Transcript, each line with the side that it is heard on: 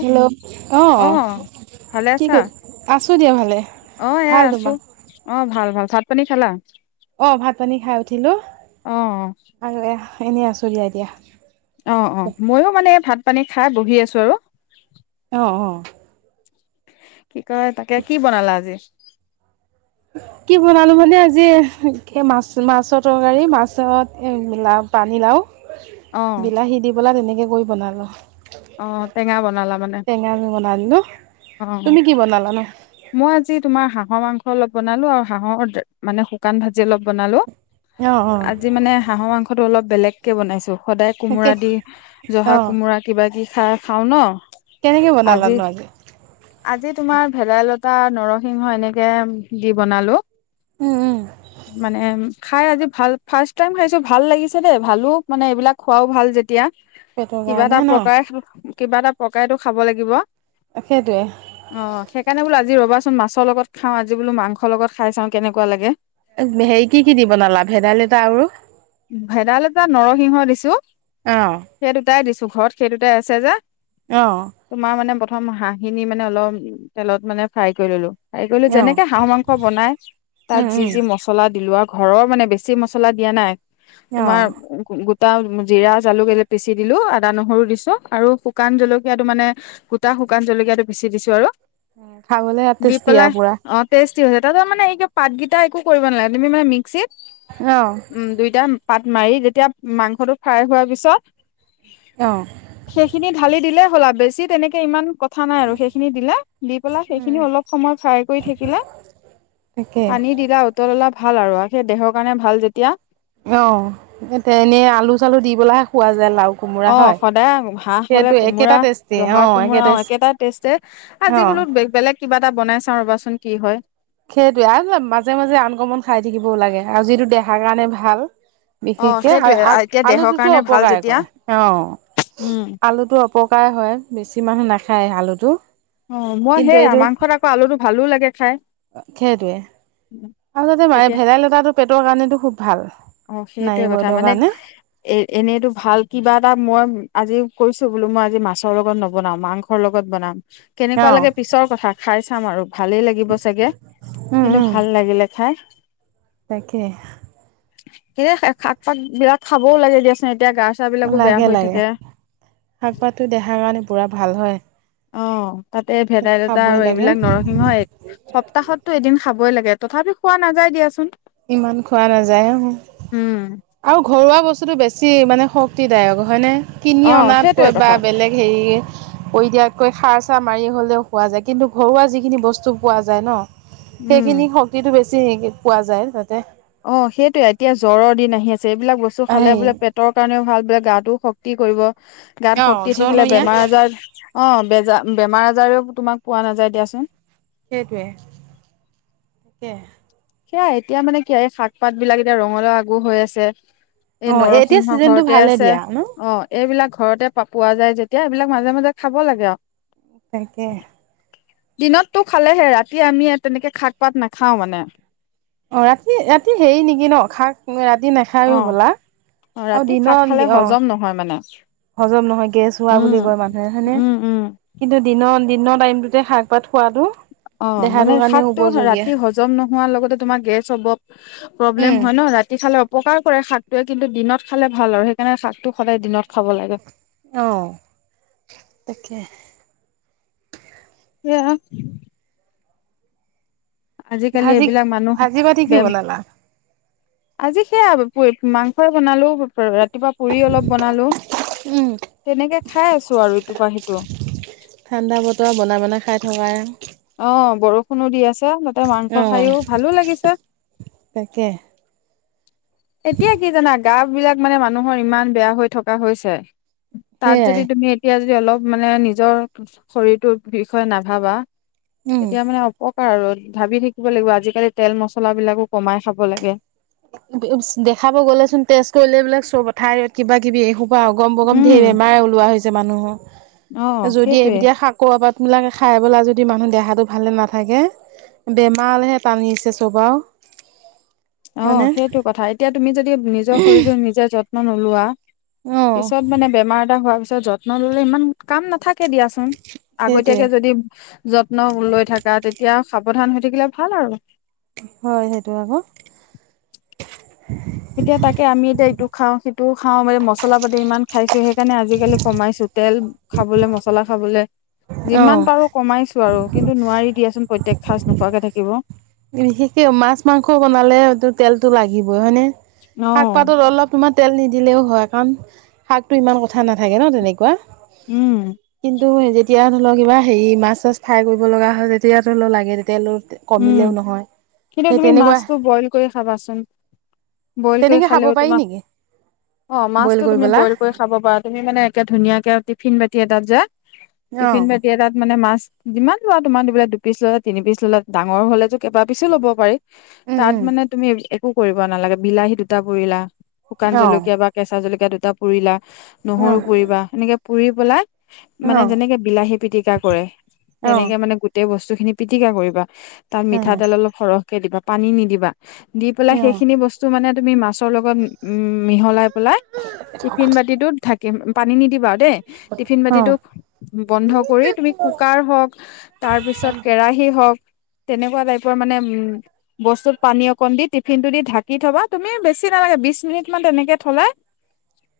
right: Hello, অ'।
left: ভালে
right: কি
left: আছা
right: কৰি? আছো দিয়া ভালে।
left: অ এয়া
right: ভাল
left: আছো
right: তোমাৰ?
left: অ ভাল ভাল পানী খালা?
right: অ', ভাত পানী খাই উঠিলো
left: অ অ
right: আৰু এ এনেই আছো দিয়া এতিয়া।
left: অ', অ', ময়ো মানে ভাত পানী খাই বহি আছো আৰু
right: আহ অ'।
left: [inaudible] কি কয় তাকে কি বনালা আজি
right: কি বনালো মানে আজি এ মাছ মাছৰ তৰকাৰী মাছত এ মিলা পানী লাও
left: অ
right: বিলাহী দি পেলা তেনে এনেকৈ কৰি বনালোঁ।
left: অ' টেঙা বনালা মানে
right: বনাই দিলো
left: অ'
right: তুমি কি বনালানো
left: মই আজি তোমাৰ হাঁহৰ মাংস অলপ বনালো আৰু হাঁহৰ মানে শুকান ভাজি অলপ বনালো।
right: অ অ
left: আজি মানে হাঁহৰ মাংসটো অলপ বেলেগ। কে বনাইছো। সদায়
right: তাকে
left: কোমোৰা দি
right: অ
left: জহা কোমোৰাক বাকী খাই খাওঁ ন?
right: কেনেকে বনালানো আজি।
left: আজি তোমাৰ ভেদাইলতা, নৰসিংহ এনেকে দি বনালো।
right: উম উম
left: মানে। খাই আজি ভাল ফাৰ্ষ্ট টাইম খাইছো ভাল লাগিছে দেই, ভালো মানে এইবিলাক খোৱাও ভাল যেতিয়া।
right: পেটৰ
left: কিবা এটা
right: কাৰণেে ন।
left: কিবা এটা। পকাইতো খাব লাগিব।
right: সেইটোৱে
left: অ সেইখনে বোলো। আজি ৰবাচোন মাছৰ লগ খাওঁ আজি বোলো। মাংস লগত খাই চাওঁ কেনেকুৱা লাগে।
right: হেৰি কি কি দি বনালা ভেদাইলতা আৰু
left: ভেদাইলতা নৰসিংহ দিছো
right: অহ।
left: সেইটোতে আছে যে। তোমাৰ মানে বট প্ৰথম হাঁহখিনি মানে অলপ তেলত মানে ফ্ৰাই কৰি ললো। হেৰি কৰিলো
right: অ
left: যেনেকে হাঁহ মাংস বনাই, তাত
right: উম
left: যি যি
right: উম
left: মছলা দিলোৱা। ঘৰৰ মানে বেছি মছলা দিয়া নাই। তোমাৰ
right: অহ
left: টা জিৰা জালুক এলে পিচি দিলো আদা নহৰু দিছো আৰু শুকান জলকীয়াটো মানে গোটা শুকান জলকিয়ীয়া টো পিচি দিছো আৰু।
right: খাবলে
left: দি
right: টেষ্টি
left: পেলাই
right: আৰু পুৰা।
left: অ টেষ্টি হৈছে তাতো মানে পাতকেইটা একো কৰিব নাগে তুমি মানে মিস্কিত
right: অ
left: উম দুইটাইম পাত মাৰি যেতিয়া মাংসটো ফ্ৰাই হোৱাৰ পিছত
right: অ।
left: সেইখিনি ঢালি দিলে হ'লা বেছি তেনেকে ইমান। থা নাই আৰু সেইখিনি দিলা দি পেলাই সেইখিনি অলপ সময় ফ্ৰাই কৰি থাকিলে
right: তাকে
left: পানী দিলা উতলাই। ভাল আৰু সেই দেহৰ কাৰণে ভাল যেতিয়া।
right: অ এ তে এনেই আলু চালু দি পেলহে খোৱা যায় লাও। কোমোৰা
left: অ
right: হয়
left: সদায় হাঁহ হলে
right: সেইটো একেটা
left: কোমোৰা
right: টেষ্টি অ
left: জহা
right: একে
left: কোমোৰা অ
right: টেষ্টি
left: একেটা টেষ্টে আজি
right: অ
left: বোলো বেলেগ কিবা এটা বনাই চাও ৰ'বাচোন। কি হয়।
right: সেইটোৱে আৰু মাজে মাজে আনকমন খাই থাকিবও লাগে আৰু যিটো দেহাৰ কাৰণে ভাল।
left: অ
right: বিশেষকে
left: সেইটোয়ে
right: আল
left: এতিয়া দেহৰ
right: আলুটোতো
left: কাৰণে ভাল
right: অপকাৰে
left: যেতিয়া
right: কৰে অ
left: উম
right: আলুটো অপকাৰে হয় বেছি মানুহ নাখ। খাই আলুটো।
left: অ মই
right: কিন্তু
left: সেইয়া
right: এইটো
left: মাংসত আকৌ আলুটো ভালো লাগে খাই।
right: সেইটোৱে আৰু তাতে ম
left: তেতিয়া
right: ভেদাইলতাটো পেটৰ। কাৰণেতো খুব। ভাল
left: অ
right: নাৰী
left: সেইটয়ে কথা
right: বৈদৰ
left: মানে
right: কাৰণে
left: এ এনেইতো ভাল কিবা এটা মই। আজি কৈছো বোলো মই আজি মাছৰ লগত নবনাও মাংসৰ লগত বনাম।
right: অ
left: কেনেকুৱা লাগে পিছৰ কথা খাই চা। সামাৰ। ভালেই লাগিব চাগে
right: উম
left: কিন্তু
right: উম
left: ভাল লাগিলে খাই।
right: তাকে
left: কি শাক পাক বিৰাট খাবও লাগে দিয়া চ্ম
right: লাগে লাগে শাক পাতটো দেখাৰ কাৰণে পুৰা ভাল হয়
left: অ তাতে
right: সেইটো
left: ভেদাইলতা
right: খাবই
left: আৰু
right: লাগে
left: এইবিলাক নৰসিংহ সপ্তাহতো এদিন খাবই লাগে তথাপি খোৱা নাযায় দিয়াচোন
right: ইমান খোৱা নাযায় অ আৰু ঘৰুৱা বস্তুতটো বেছি মানে শক্তিদায়ক হয়নে কিনি
left: অ সেইটোৱে
right: অনাতকৈ বা
left: কথা
right: বেলেগ হেৰি কৰি দিয়াত কৈ খাৰ চাৰ মাৰি হ'লেও খোৱা যায় কিন্তু ঘৰুৱা যিখিনি বস্তু পোৱা যায় ন
left: উম
right: সেইখিনি শক্তিটো বেছি পোৱা যায় তাতে
left: অ সেইটোয়ে এতিয়া জ্বৰ দিন আহি আছে স এইবিলাক বস্তু খালে
right: সেই
left: বোলে পেট কাৰণও ভাল বিিলাক গাতটোও শক্তি কৰিব গাত
right: অ
left: শক্তি থাকিলে
right: জনৰীয়া
left: বেমাৰ আজাৰ অ বেজাৰ বেমাৰ আজাৰেও তোমাক পোৱা নাযায় দিয়াচোন
right: সেইটোৱে তাকে
left: সেয়া এতিয়া মানে কি এই শাক পাত বিলাক এতিয়া ৰঙলা আগু হৈ আছে এই
right: অ এতিয়া
left: নৰসিংহ
right: চিজনটো
left: ঘৰতে
right: ভালে
left: আছে
right: দিয়া ন
left: অ এইবিলাক ঘৰতে পোৱা যায় যেতিয়া এইবিলাক মাজে মাজে খাব লাগে আৰু
right: তকে
left: দিনততটো খালেহে ৰাতি আমি তেনেকে শাক পাত নাখাও মানে
right: অ ৰাতি ৰাতি হেৰি নেকি ন খাক ৰাতি নাখায়ো
left: অ
right: হবলা আৰু
left: ৰাতি শাক
right: দিনত
left: খালে
right: অ
left: হজম নহয় মানে
right: হজম নহয় গেছ হোৱা বুলি
left: উম
right: কয় মানুহে হয়নেে
left: উম উম
right: কিন্তু দিনত দিনৰ টাইমটোতে শাক পাত খোৱাতটো
left: অ মানে শাকটোো ৰাতি হজম নোহোৱাৰ লগতে তোমাৰ গেছ অব
right: উম
left: প্ৰব্লেম হয় ন ৰাতি খালে অ উপকাৰ কৰে শাকটোৱে কিন্তু দিনত খালে ভাল আৰু সেইকাৰণে শাকটো সদায় দিনত খাব লাগে
right: আহ তাকে
left: এ
right: ভাজি
left: এইবিলাক মানুহ
right: ভাজি পাতিি কি
left: বেম
right: বনালা
left: আজি সেয়া মাংস বনালেওতি ইটোপা পুৰি অলপ বনালো
right: উম
left: তেনেকে খাই আছো আৰু ইটোপা সিটো
right: ঠাণ্ডা বতৰ বনাই বনাই খাই থকাই
left: অ বৰষুণ কোনো দি আছে ত মাংস
right: অ
left: খাইও ভালো লাগিছে।
right: তাকে
left: এতিয়া কি জানা! গা বিলাক মানে মানুহৰ ইমান বেয়া হৈ থকা হৈছে। তাত
right: সেইয়াই
left: যদি তুমি এতিয়া দি অলপ মানে নিজৰ শৰীৰটোৰ বিষয়ে নাভাবা,
right: উম
left: তেতিয়া মানে অপকাৰ আৰু ভাবি থাকিব লাগিব, আজিকালি তেল মচলাবিলাকো কমাই খাব লাগে।
right: দেখাব গ'লে চোন তেজ কৰিলে এইবিলাক চব এথাইত কিবা কিবি এসো পা অগম বগম
left: উম
right: ধেৰ বেমাৰে ওলোৱা হৈছে। যে
left: অ
right: মানুহক যদি
left: সেইটোয়ে
right: এবিদে শাক কৰোবাত বিলাকে খাই পেলাই যদি মানুহ দেহাটো ভালে নাথাকে, বেমাৰলেহে টানিছে চব আও।
left: অ
right: হয়নে
left: সেইটো কথা এতিয়া তুমি যদি নিজৰ শৰীৰৰ নিজে যত্ন যত্ন নোলোৱা-
right: অ
left: পিছত মানে বেমাৰ এটা হোৱাৰ পিছত যত্ন ললে ইমান কাম নাথাকে। দিয়াচোন।
right: সেইটোৱে
left: আগতীয়াকে যদি যত্ন লৈ থাকা, তেতিয়া সাৱধান হৈ থাকিলে ভাল আৰু
right: হয় সেইটো আকৌ।
left: এতিয়া তাকে আমি এতিয়া এইটো খাওঁ, সিটো টো খাওঁ, মানে মছলা পাতি ইমান খাইছো সেইকাৰণে আজিকালি কমাইছো তেল খাবলে, মছলা খাবলে
right: অ
left: যিমান পাৰো কমাইছো আৰু কিন্তু নোৱাৰি দিয়াচোন প্ৰত্যেক সাঁজ নোখোৱাকে থাকিব।
right: বিশেষকে মাছ মাংস বনালেটো তেলতটো লাগিব। হয়নে?
left: অ
right: শাক পাতত অলপ সময় তেল নিদি দিলেও হয়, কাৰণ শাকটো ইমান কথা নাথাকে ন তেনেকুৱা।
left: উম
right: তো যেতিয়া ধৰি লওক কিবা হেৰি মাছ চাছ ফ্ৰাই কৰিব লগা হয় তেতিয়া ধৰা লাগে, যেতিয়া লোক
left: উম
right: কমিলেও নহয়।
left: কিন্তু
right: সেই
left: তুমি
right: তেনেকুৱা
left: মাছটো বইল কৰি খাবাচোন। বইল কৰি
right: তেনেকে খাব
left: খালেও
right: পাৰি
left: তোমাক
right: নেকি
left: অ
right: বইল
left: মাছতটো
right: কৰি
left: তুমি
right: পেলা
left: বইল কৰি খাব পাৰা, তুমি মানে একে ধুনীয়াকে অতি ফিন বাতি এটাত যে
right: অ
left: টিফিন বাতি এটাত মানে মাছ যিমান লোৱা তোমাৰ দিবিলে দুপিছ ল'লে, তিনি পিচ ল'লে ডাঙৰ হলেতো কিবা পিছো ল'ব পাৰি
right: উম
left: তাত
right: উম
left: মানে তুমি একো কৰিব নালাগে বিলাহী দুটা পুৰিলা শুকান জলকীয়া বা কেঁচা জলকীয়া [unintelligible] দুটাুৰিলা। নহৰু কৰিবুবা সেনেকে পুৰি। [unintelligible] মানে যেনেকে বিলাহী পিতিকা কৰে, তেনেকে মানে গোটেই বস্তু খিনি পিটিকা কৰিবা? তাত মিঠাতেল অলপ সৰহ কেতিয়াবা পানী নিদিবা দি পেলাই সেইখিনি বস্তু মানে তুমি মাছ মোৰ লগত মিহলাই পেলাই টিফিন বাতিটোত ঢাকি পানী নিদিবা আৰু দেই। টিফিন বাতিটো বন্ধ কৰি তুমি কুকাৰ হওক, তাৰপিছত কেৰাহি হওক [unintelligible] তেনেকুৱা টাইপৰ মানে বস্তুত পানী অকণ দি টিফিনটো দি ঢাকি থবা তুমি বেছি নালাগে বিশ মিনিট মান তেনেকে থলে [unintelligible]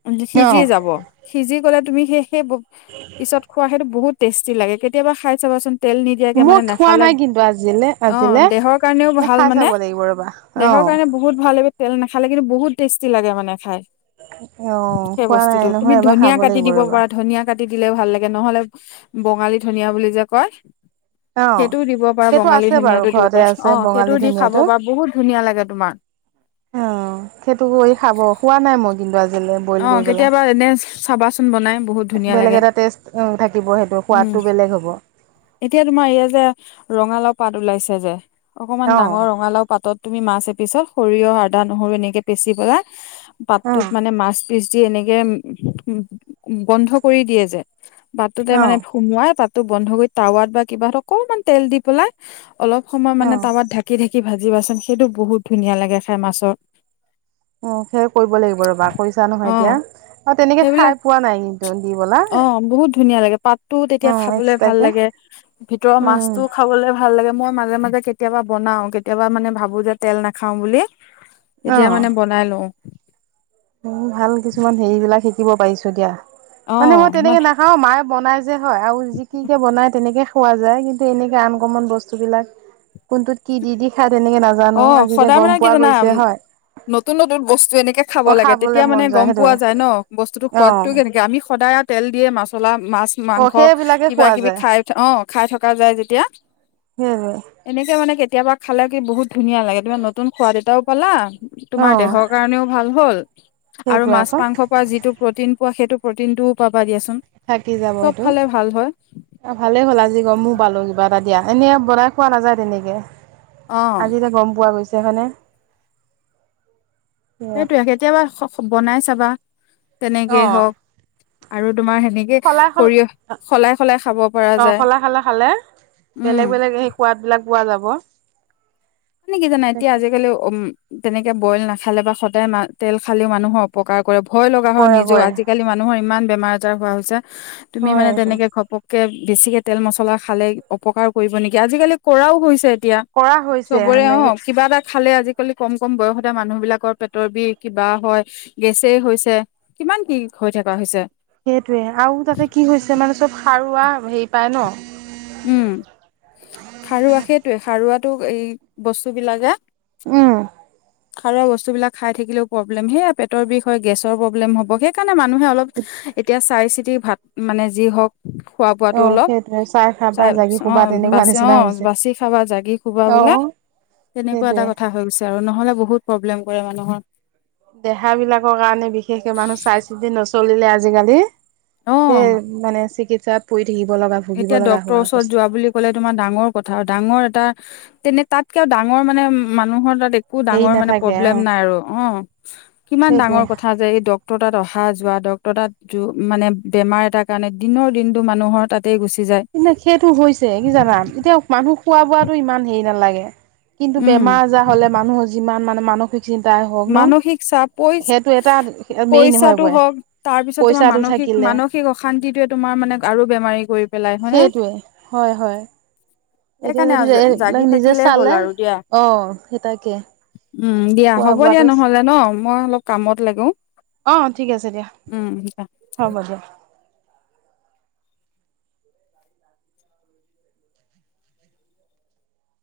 left: [unintelligible] সিজি যাব সিজি গ'লে [inaudible] সেই পিছত খোৱা সেইটো বহুত টেষ্টি লাগে কেতিয়াবা খাই চাবাচোন তেল নিদিয়াকে
right: মই
left: মানে
right: খোৱা
left: নেখাল
right: নাই কিন্তু আজিলে
left: অ
right: আজিলে
left: দেহৰ কাৰণেও
right: এ
left: ভাল
right: খাই
left: মানে
right: চাব লাগিব ৰবা অ
left: দেহৰ কাৰণে বহুত ভাল তেল নাখালে কিন্তু বহুত টেষ্টি লাগে মানে খাই
right: অ
left: সেই
right: খোৱা নাই
left: বস্তুটো তুমি
right: নহয় এবাৰ
left: ধনিয়া
right: খাব
left: কাটি
right: লাগিব
left: দিব
right: ৰবা
left: পাৰা ধনিয়া কাটি দিলে ভাল লাগে নহলে বঙালী ধনিয়া বুলি যে কয়
right: অ
left: সেইটোও দিব। পাৰা
right: সেইটো
left: বঙালী
right: আছে বাৰু
left: ধনিয়াটো দিব
right: ঘৰতে
left: পাৰা অ
right: আছে
left: সেইটো
right: বঙালী
left: দি
right: ধুনীয়া
left: খাব
right: টো,
left: পাৰা বহুত ধুনীয়া লাগে তোমাৰ
right: অ', সেইটো কৰি খাব খোৱা নাই মই। [unintelligible] কিন্তু আজিলৈ বইল
left: অ
right: কৰি পেলাই
left: কেতিয়াবা এনে চাবাচোন বনাই বহুত ধুনীয়া
right: বেলেগ
left: লাগে
right: এটা টেষ্ট থাকিব সেইটো
left: উম
right: সোৱাদটো বেলেগ হ'ব
left: এতিয়া তোমাৰ ইয়াত [unintelligible] যে ৰঙালাও পাত ওলাইছে যে। অকনমান
right: অ
left: ডাঙৰ ৰঙালাও পাতত তুমি মাছ তাৰ পিছত সৰিয়হ আদা নহৰু এনেকে পিচি পেলাই
right: অ
left: পাতটোত মানে মাছ পিচ দি এনেকে, বন্ধ কৰি দিয়ে যে পাটটোতে
right: অ
left: মানে সোমোৱাই তাত টো বন্ধ কৰি টাৱাত বা কিবা অকমান তেল দি পেলাই অলপ সময় মানে
right: অ
left: তাৱাত ঢাকি থাকি কি ভাজিবাচোন সেইটো বহুত ধুনীয়া লাগে খাই মাছৰ।
right: উ সেয়াই কৰিব লাগিব ৰবা কৰিছা
left: অ
right: নহয়। এতিয়া অ তেনেকে খাই
left: সেইবিলাক,
right: পোৱা নাই কিন্তু দি বলা
left: অ বহুত ধুনীয়া লাগে, পাতটোও
right: অ
left: তেতিয়া খাবলে ভাল
right: এক্সট্ৰাকে
left: লাগে ভিতৰৰ
right: উম
left: মাছটোও খাবলে ভাল লাগে। মই মাজে মাজে কেতিয়াবা বনাও, কেতিয়াবা মানে ভাবো যে তেল নাখাও বুলি। তেতিয়া মানে বনাই লও।
right: উ ভাল কিছুমান হেৰিবলাক শিকিব পাৰিছো দিয়া। মানে মই তেনেকে নাখাও মায়ে বনাই হয় আৰু যি কি কি বনাই তেনেকে খোৱা যায়। কিন্তু এনেকে আন কমন বস্তু বিলাক কোনটোত কি দি দি খায়
left: অ সদায় মানে কি জানা,
right: হয়
left: নতুন নতুন বস্তু এনেকে খ
right: অ খাবলে
left: তেতিয়া
right: মন
left: মানে গম
right: সেইটোৱে
left: যায় ন। বস্তুতো
right: অ
left: সুৱাদতটো কেনেকে আমি সদায় তেল দিয়ে মাছ চলাম। মাছ
right: অ
left: মাংস
right: সেইবিলাকে
left: কিবা
right: খোৱা
left: কিবি
right: যায়
left: খাই অ খাই থকা যায় যেতিয়া,
right: সেইটোৱে
left: এনেকে মানে কেতি কেতিয়াবা খালে কি বহুত ধুনীয়া লাগে তুমাৰ নতুন সোৱাদ এটাও পালা
right: অ
left: তোমাৰ দেহৰ কাৰণেও ভাল হ'ল। আৰু
right: সেইটোৱে
left: মাছ
right: আকৌ
left: মাংসৰ পৰা যিটো প্ৰতিন অ', সেইটো প্ৰটিনটোও পাবা দিয়া চোন।
right: থাকি যাব সেইটো অ ভালেই হ'ল আজি গমো পালো কিবা। ব দিয়া। এনেই বনাই খোৱা নাযায় তেনেকে।
left: অ
right: আজি এটিয়া গম পোৱা গৈছে। [unintelligible]
left: সেইটোয়ে কেতিয়াবা বনাই চাবা।
right: অ
left: তেনেকেই হওক। আৰু তোমাৰ সেনেকে
right: শলাই শল
left: সৰিয়হ সলাই সলাই খাব পৰা
right: অ
left: যায়।
right: শলা খালা খালে
left: উম।
right: বেলেগ বেলেগ সেই সোৱাদ বিলাক পোৱা যাব
left: মানে কি জানা এতিয়া
right: তাকে
left: আজিকালি উম। তেনেকে বইল নাখালে বা সদায় মা তেল খালেও মানুহৰ অপকা কৰে ভয় লগা হয়
right: কৰে
left: নিজে
right: কৰে
left: আজিকালি মানুহৰ ইমান বেমাৰ বজাৰ হোৱা হৈছে তুমি
right: হয়
left: মানে
right: এইটো
left: তেনেকে ঘপক কে বেছিকে তেল মছলা খালে অপকাৰ কৰিব নেকি আজিকালি কৰাও হৈছে।
right: কৰা হৈছে।
left: খবৰে
right: সেনেকে
left: অ' কিবা এটা খালে আজিকালি কম কম বয়সতে মানুহ বিলাকৰ পেটৰ বিষ, কিবা হয়, গেছেই হৈছে, কিমান কি হৈ থকা হৈছে।
right: সেইটোয়ে। আৰু তাতে কি হৈছে মানে চব সাৰু পোৱা হেৰি পাই ন'
left: উম খাৰুৱা সেইটয়ে খাৰুৱাতটো এই বস্তু বিলাকে।
right: উম
left: খাৰুৱা বস্তুবিলাক খাই থাকিলেও প্ৰবলেম সেয়য়া পেটৰ বিষ হয় গেছৰ প্ৰব্ম হ'ব সেইকাৰণে মানুহে অলপ এতিয়া চাই চিতি ভাত মানে যি হওক
right: অ' সেইটোয়ে চাই খাব
left: তাই অ', বাছি অ', বাছি খাবা জাগি শুবা
right: অ
left: বোলে, তেনেকুৱা এটা
right: সেইটোৱে
left: কথা হৈ গৈছে আৰু নহ'লে বহুত প্ৰব প্ৰব্লেম কৰে মানুহৰ।
right: দেহ বিলাকৰ কাৰণে বিশেষকে মানুহ চাই চিতি নচলিলে আজিকালি।
left: অ
right: সেই মানে চিকিৎসা। ছাত পৰি থাকিব লগা ভুগিব
left: এতিয়া
right: লগা
left: ডক্তৰৰ
right: হোৱা
left: ওচৰত
right: অৱস্থা
left: যোৱা বুলি ক'লে তোমাৰ ডাঙৰ কথা ডাঙৰ এটা তেনে তাতকেও ডাঙৰ মানে মানুহৰ তাত। একো
right: হেৰি
left: ডাঙৰ মানে
right: নাথাকে
left: পবলেম
right: অ
left: নাই আৰু। অ', কিমান
right: সেইটোৱে
left: ডাঙৰ কথা যে এই ডক ডক্টৰ তাত অহা যোৱা, ডক্টৰ তাত যো মানে বেমাৰ এটাৰ কাৰণে দিনৰ দিনটো মানুহৰ তাত তে গুছে।
right: [unintelligible] সেইটো হৈছে কি জানা, এতিয়া মানুহ খোৱা বোৱাাতো ইমান হেৰি নালাগে [unintelligible] কিন্তু
left: উম
right: বেমাৰ আজাৰ হলে মানুহৰ যিমান মানে। মানসিক। চিন্তাই হওক ন
left: মানসিক চাপ পইচ
right: সেইটো এটা মেইন হৈ
left: পইচাটো
right: পৰে
left: হওঁক, তাৰ পিছত তোমাৰ
right: পইচাটো
left: মানসিক
right: থাকিলে
left: মানসিক অশান্তিটোয়ে তোমাৰ মানে আৰু বেমাৰী কৰি পেলাই হয়নে
right: সেইটোৱে হয় -হয় এতিয়া
left: সেইকাৰণে
right: যদি এই
left: জাগি
right: বিলাক নিজে
left: থাকিলেই হ'ল
right: চালে
left: আৰু দিয়া
right: অ সেইটাকে
left: উম দ হ'ব দিয়া নহলে ন মই অলপ কামত লাগো
right: অ', ঠিক আছে দিয়া।
left: উম
right: হ'ব দিয়া।